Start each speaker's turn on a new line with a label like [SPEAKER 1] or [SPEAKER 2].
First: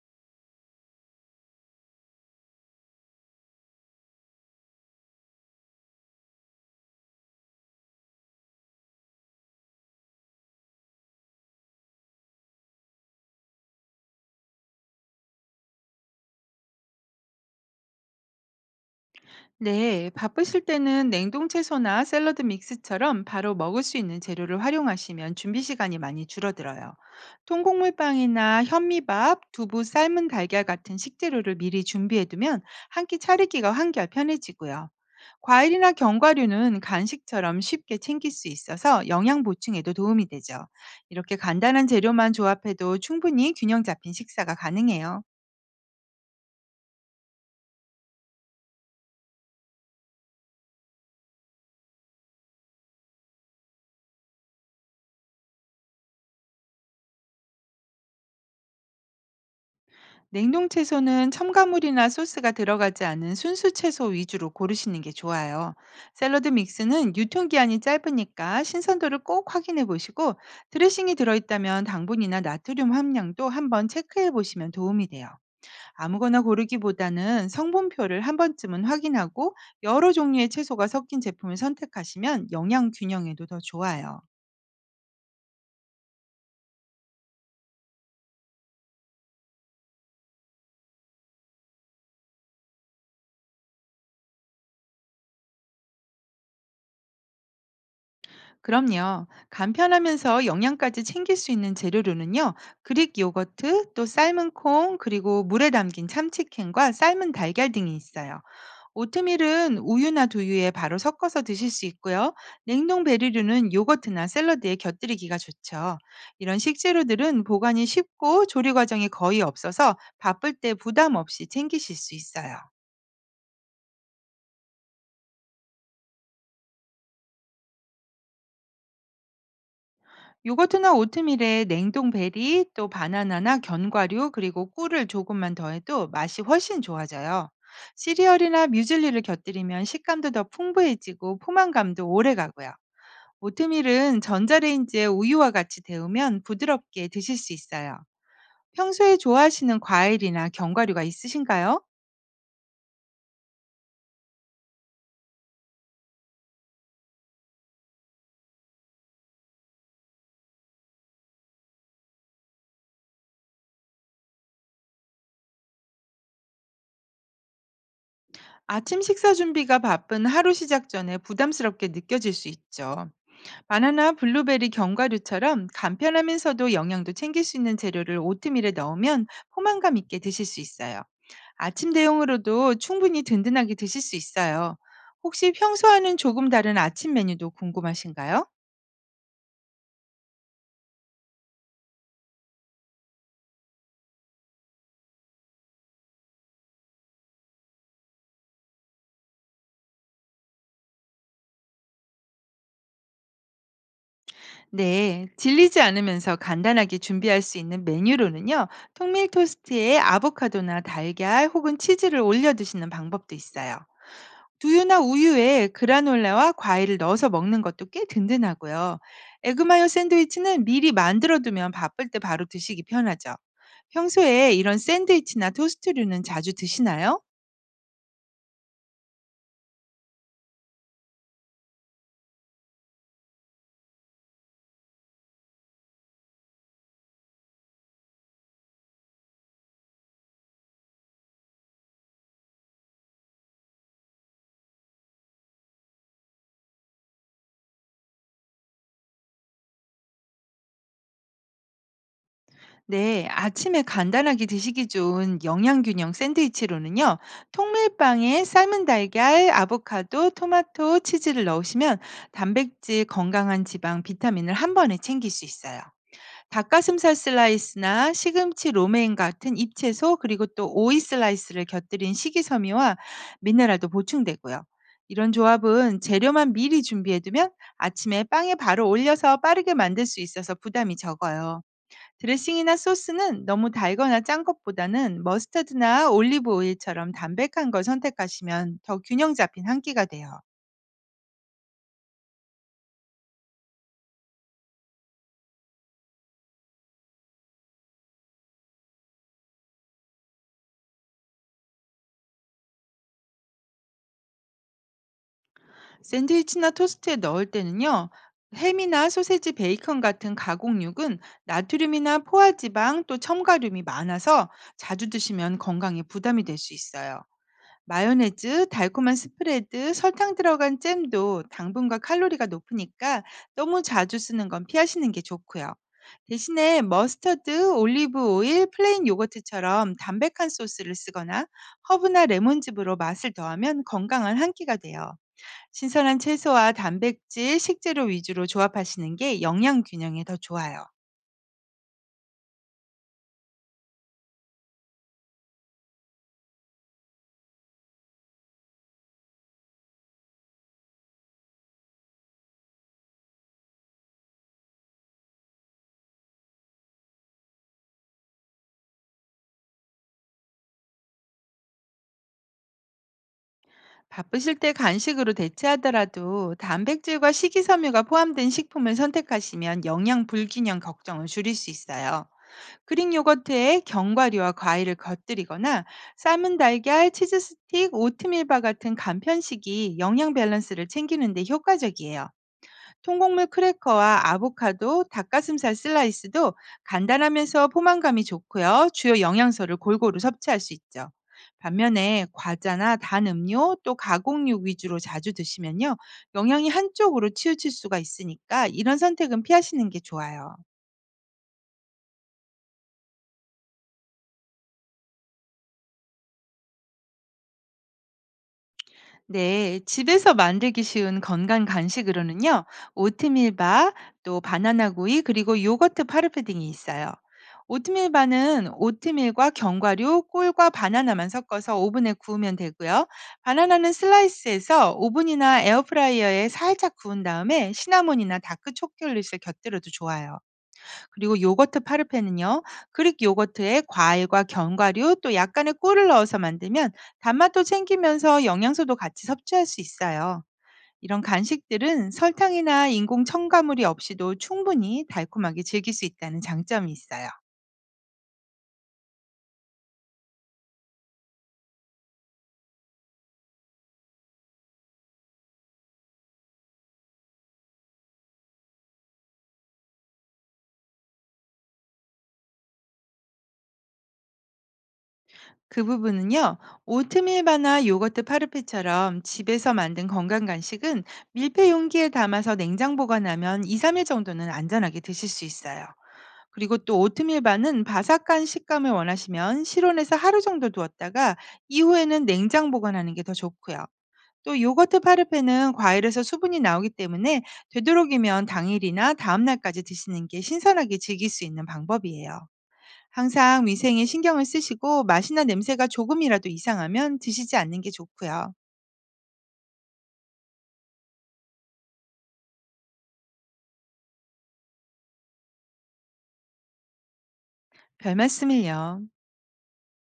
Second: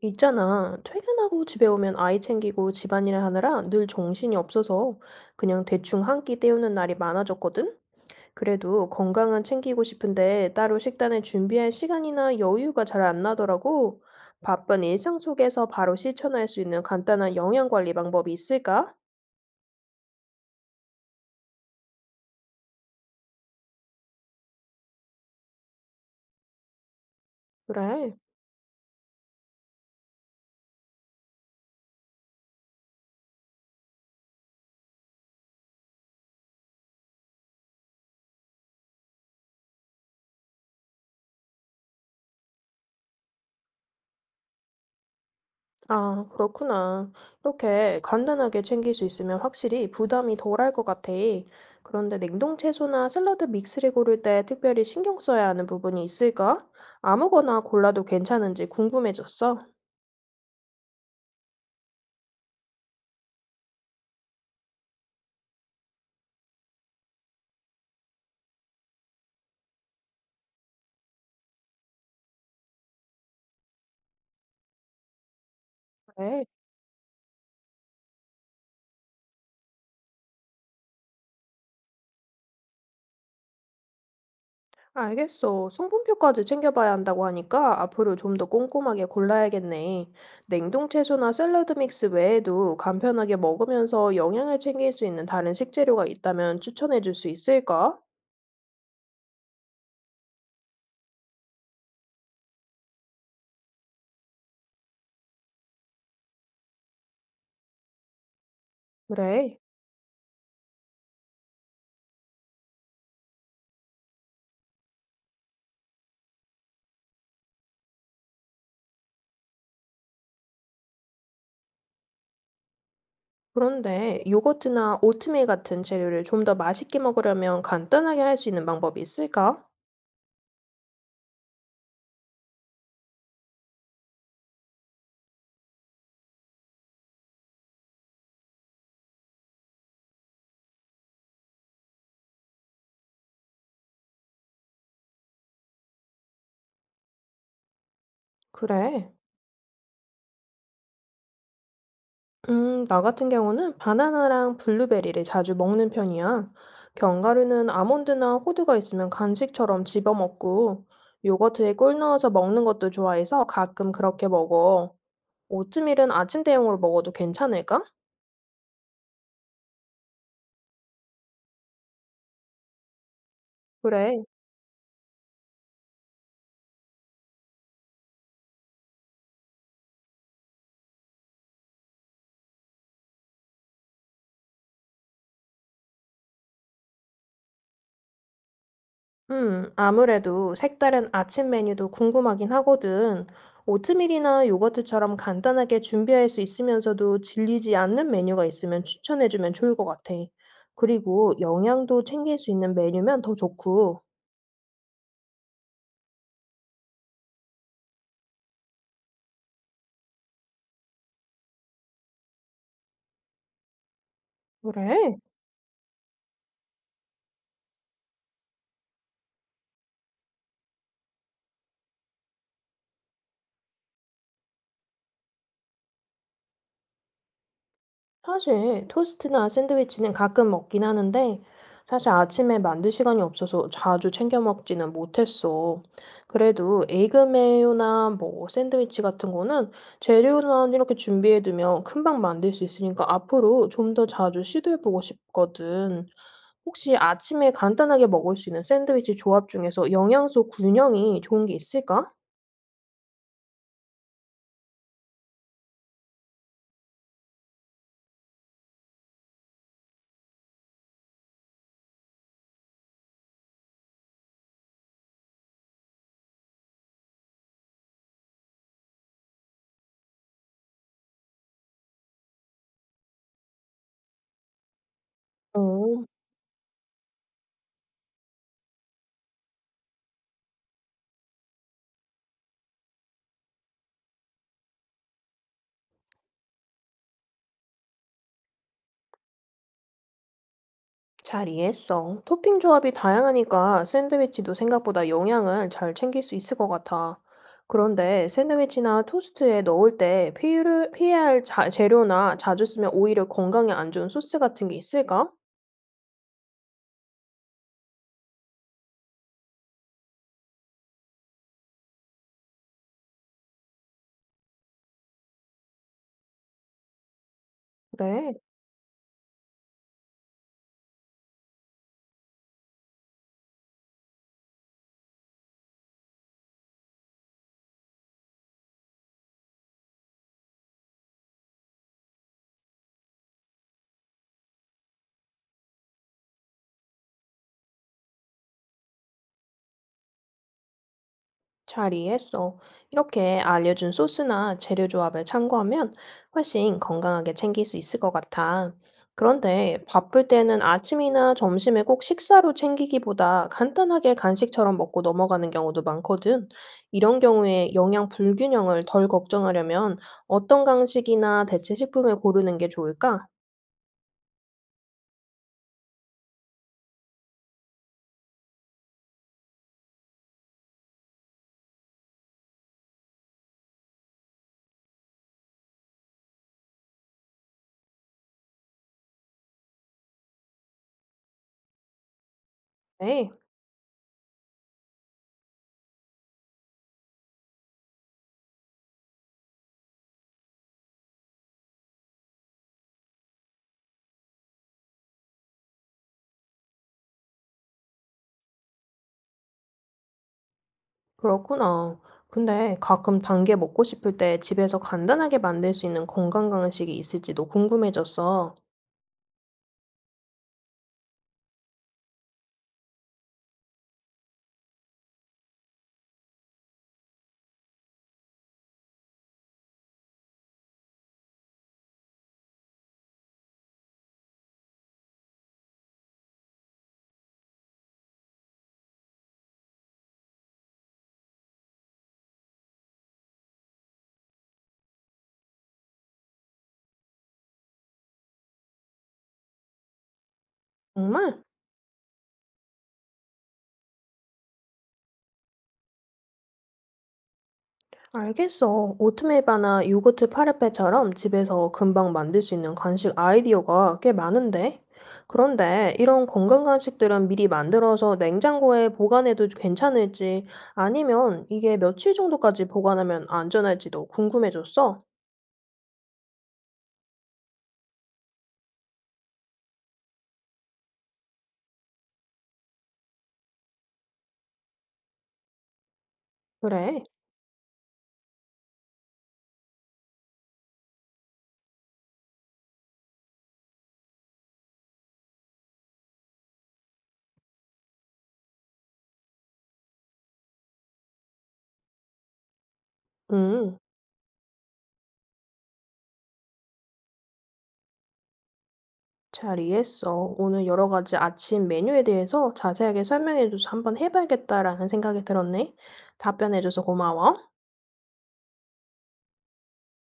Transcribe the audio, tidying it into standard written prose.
[SPEAKER 1] 있잖아. 퇴근하고 집에 오면 아이 챙기고 집안일 하느라 늘 정신이 없어서 그냥 대충 한끼 때우는 날이 많아졌거든? 그래도 건강은 챙기고 싶은데 따로 식단을 준비할 시간이나 여유가 잘 안 나더라고. 바쁜 일상 속에서 바로 실천할 수 있는 간단한 영양 관리 방법이 있을까?
[SPEAKER 2] 네, 바쁘실 때는 냉동 채소나 샐러드 믹스처럼 바로 먹을 수 있는 재료를 활용하시면 준비 시간이 많이 줄어들어요.
[SPEAKER 1] 그래.
[SPEAKER 2] 통곡물빵이나 현미밥, 두부 삶은 달걀 같은 식재료를 미리 준비해두면 한 끼 차리기가 한결 편해지고요. 과일이나 견과류는 간식처럼 쉽게 챙길 수 있어서 영양 보충에도 도움이 되죠. 이렇게 간단한 재료만 조합해도 충분히 균형 잡힌 식사가 가능해요.
[SPEAKER 1] 아, 그렇구나. 이렇게 간단하게 챙길 수 있으면 확실히 부담이 덜할 것 같아. 그런데 냉동 채소나 샐러드 믹스를 고를 때 특별히 신경 써야 하는 부분이 있을까? 아무거나 골라도 괜찮은지 궁금해졌어.
[SPEAKER 2] 냉동 채소는 첨가물이나 소스가 들어가지 않은 순수 채소 위주로 고르시는 게 좋아요. 샐러드 믹스는 유통기한이 짧으니까 신선도를 꼭 확인해 보시고 드레싱이 들어있다면 당분이나 나트륨 함량도 한번 체크해 보시면 도움이 돼요. 아무거나
[SPEAKER 1] 그래,
[SPEAKER 2] 고르기보다는 성분표를 한 번쯤은 확인하고 여러 종류의 채소가 섞인 제품을 선택하시면 영양 균형에도 더 좋아요.
[SPEAKER 1] 알겠어. 성분표까지 챙겨봐야 한다고 하니까 앞으로 좀 더 꼼꼼하게 골라야겠네. 냉동 채소나 샐러드 믹스 외에도 간편하게 먹으면서 영양을 챙길 수 있는 다른 식재료가 있다면 추천해 줄 수 있을까?
[SPEAKER 2] 그럼요. 간편하면서 영양까지 챙길 수 있는 재료로는요. 그릭 요거트, 또 삶은 콩, 그리고 물에 담긴 참치캔과 삶은 달걀 등이 있어요.
[SPEAKER 1] 그래.
[SPEAKER 2] 오트밀은 우유나 두유에 바로 섞어서 드실 수 있고요. 냉동 베리류는 요거트나 샐러드에 곁들이기가 좋죠. 이런 식재료들은 보관이 쉽고 조리 과정이 거의 없어서 바쁠 때 부담 없이 챙기실 수 있어요.
[SPEAKER 1] 그런데 요거트나 오트밀 같은 재료를 좀 더 맛있게 먹으려면 간단하게 할 수 있는 방법이 있을까?
[SPEAKER 2] 요거트나 오트밀에 냉동 베리, 또 바나나나 견과류, 그리고 꿀을 조금만 더해도 맛이 훨씬 좋아져요. 시리얼이나 뮤즐리를 곁들이면 식감도 더 풍부해지고 포만감도 오래 가고요. 오트밀은 전자레인지에 우유와 같이 데우면 부드럽게 드실 수 있어요.
[SPEAKER 1] 그래.
[SPEAKER 2] 평소에 좋아하시는 과일이나 견과류가 있으신가요?
[SPEAKER 1] 나 같은 경우는 바나나랑 블루베리를 자주 먹는 편이야. 견과류는 아몬드나 호두가 있으면 간식처럼 집어 먹고, 요거트에 꿀 넣어서 먹는 것도 좋아해서 가끔 그렇게 먹어. 오트밀은 아침 대용으로 먹어도 괜찮을까?
[SPEAKER 2] 아침 식사 준비가 바쁜 하루 시작 전에 부담스럽게 느껴질 수 있죠. 바나나,
[SPEAKER 1] 그래.
[SPEAKER 2] 블루베리, 견과류처럼 간편하면서도 영양도 챙길 수 있는 재료를 오트밀에 넣으면 포만감 있게 드실 수 있어요. 아침 대용으로도 충분히 든든하게 드실 수 있어요. 혹시 평소와는 조금 다른 아침 메뉴도 궁금하신가요?
[SPEAKER 1] 아무래도 색다른 아침 메뉴도 궁금하긴 하거든. 오트밀이나 요거트처럼 간단하게 준비할 수 있으면서도 질리지 않는 메뉴가 있으면 추천해주면 좋을 것 같아. 그리고 영양도 챙길 수 있는 메뉴면 더 좋고.
[SPEAKER 2] 네, 질리지 않으면서 간단하게 준비할 수 있는 메뉴로는요, 통밀 토스트에 아보카도나 달걀 혹은 치즈를 올려 드시는 방법도 있어요. 두유나
[SPEAKER 1] 그래?
[SPEAKER 2] 우유에 그라놀라와 과일을 넣어서 먹는 것도 꽤 든든하고요. 에그마요 샌드위치는 미리 만들어 두면 바쁠 때 바로 드시기 편하죠. 평소에 이런 샌드위치나 토스트류는 자주 드시나요?
[SPEAKER 1] 사실 토스트나 샌드위치는 가끔 먹긴 하는데 사실 아침에 만들 시간이 없어서 자주 챙겨 먹지는 못했어. 그래도 에그 메요나 뭐 샌드위치 같은 거는 재료만 이렇게 준비해 두면 금방 만들 수 있으니까 앞으로 좀 더 자주 시도해 보고 싶거든. 혹시 아침에 간단하게 먹을 수 있는 샌드위치 조합 중에서 영양소 균형이 좋은 게 있을까?
[SPEAKER 2] 네, 아침에 간단하게 드시기 좋은 영양균형 샌드위치로는요, 통밀빵에 삶은 달걀, 아보카도, 토마토, 치즈를 넣으시면 단백질, 건강한 지방, 비타민을 한 번에 챙길 수 있어요. 닭가슴살 슬라이스나 시금치 로메인 같은 잎채소 그리고 또 오이 슬라이스를 곁들인 식이섬유와 미네랄도 보충되고요. 이런 조합은
[SPEAKER 1] 어.
[SPEAKER 2] 재료만 미리 준비해두면 아침에 빵에 바로 올려서 빠르게 만들 수 있어서 부담이 적어요. 드레싱이나 소스는 너무 달거나 짠 것보다는 머스타드나 올리브 오일처럼 담백한 걸 선택하시면 더 균형 잡힌 한 끼가 돼요.
[SPEAKER 1] 잘 이해했어. 토핑 조합이 다양하니까 샌드위치도 생각보다 영양은 잘 챙길 수 있을 것 같아. 그런데 샌드위치나 토스트에 넣을 때 피해야 할 재료나 자주 쓰면 오히려 건강에 안 좋은 소스 같은 게 있을까?
[SPEAKER 2] 샌드위치나 토스트에 넣을 때는요. 햄이나 소세지, 베이컨 같은 가공육은 나트륨이나 포화지방 또 첨가륨이 많아서 자주 드시면 건강에 부담이 될 수 있어요.
[SPEAKER 1] 그래.
[SPEAKER 2] 마요네즈, 달콤한 스프레드, 설탕 들어간 잼도 당분과 칼로리가 높으니까 너무 자주 쓰는 건 피하시는 게 좋고요. 대신에 머스터드, 올리브 오일, 플레인 요거트처럼 담백한 소스를 쓰거나 허브나 레몬즙으로 맛을 더하면 건강한 한 끼가 돼요. 신선한 채소와 단백질, 식재료 위주로 조합하시는 게 영양 균형에 더 좋아요.
[SPEAKER 1] 잘 이해했어. 이렇게 알려준 소스나 재료 조합을 참고하면 훨씬 건강하게 챙길 수 있을 것 같아. 그런데 바쁠 때는 아침이나 점심에 꼭 식사로 챙기기보다 간단하게 간식처럼 먹고 넘어가는 경우도 많거든. 이런 경우에 영양 불균형을 덜 걱정하려면 어떤 간식이나 대체 식품을 고르는 게 좋을까?
[SPEAKER 2] 바쁘실 때 간식으로 대체하더라도 단백질과 식이섬유가 포함된 식품을 선택하시면 영양 불균형 걱정을 줄일 수 있어요. 그릭 요거트에 견과류와 과일을 곁들이거나 삶은 달걀, 치즈 스틱, 오트밀바 같은 간편식이 영양 밸런스를 챙기는 데 효과적이에요.
[SPEAKER 1] 네,
[SPEAKER 2] 통곡물 크래커와 아보카도, 닭가슴살 슬라이스도 간단하면서 포만감이 좋고요. 주요 영양소를 골고루 섭취할 수 있죠. 반면에 과자나 단 음료 또 가공육 위주로 자주 드시면요. 영양이 한쪽으로 치우칠 수가 있으니까 이런 선택은 피하시는 게 좋아요.
[SPEAKER 1] 그렇구나. 근데 가끔 단계 먹고 싶을 때 집에서 간단하게 만들 수 있는 건강 간식이 있을지도 궁금해졌어.
[SPEAKER 2] 네, 집에서 만들기 쉬운 건강 간식으로는요, 오트밀 바, 또 바나나 구이, 그리고 요거트 파르페딩이 있어요. 오트밀 바는 오트밀과 견과류, 꿀과 바나나만 섞어서 오븐에 구우면 되고요. 바나나는 슬라이스해서 오븐이나 에어프라이어에 살짝 구운 다음에 시나몬이나 다크 초콜릿을 곁들여도 좋아요. 그리고 요거트 파르페는요. 그릭 요거트에 과일과 견과류 또 약간의 꿀을 넣어서 만들면 단맛도 챙기면서 영양소도 같이 섭취할 수 있어요. 이런
[SPEAKER 1] 정말?
[SPEAKER 2] 간식들은 설탕이나 인공 첨가물이 없이도 충분히 달콤하게 즐길 수 있다는 장점이 있어요.
[SPEAKER 1] 알겠어. 오트밀바나 요거트 파르페처럼 집에서 금방 만들 수 있는 간식 아이디어가 꽤 많은데? 그런데 이런 건강 간식들은 미리 만들어서 냉장고에 보관해도 괜찮을지 아니면 이게 며칠 정도까지 보관하면 안전할지도 궁금해졌어.
[SPEAKER 2] 그 부분은요. 오트밀바나 요거트 파르페처럼 집에서 만든 건강 간식은 밀폐 용기에 담아서 냉장 보관하면 2, 3일 정도는 안전하게 드실 수 있어요. 그리고 또
[SPEAKER 1] 그래?
[SPEAKER 2] 오트밀 반은 바삭한 식감을 원하시면 실온에서 하루 정도 두었다가 이후에는 냉장 보관하는 게 더 좋고요. 또 요거트 파르페는 과일에서 수분이 나오기 때문에 되도록이면 당일이나 다음 날까지 드시는 게 신선하게 즐길 수 있는 방법이에요. 항상
[SPEAKER 1] 응,
[SPEAKER 2] 위생에 신경을 쓰시고 맛이나 냄새가 조금이라도 이상하면 드시지 않는 게 좋고요.
[SPEAKER 1] 잘 이해했어. 오늘 여러 가지 아침 메뉴에 대해서 자세하게 설명해줘서 한번 해봐야겠다라는 생각이 들었네. 답변해줘서 고마워.
[SPEAKER 2] 별 말씀을요.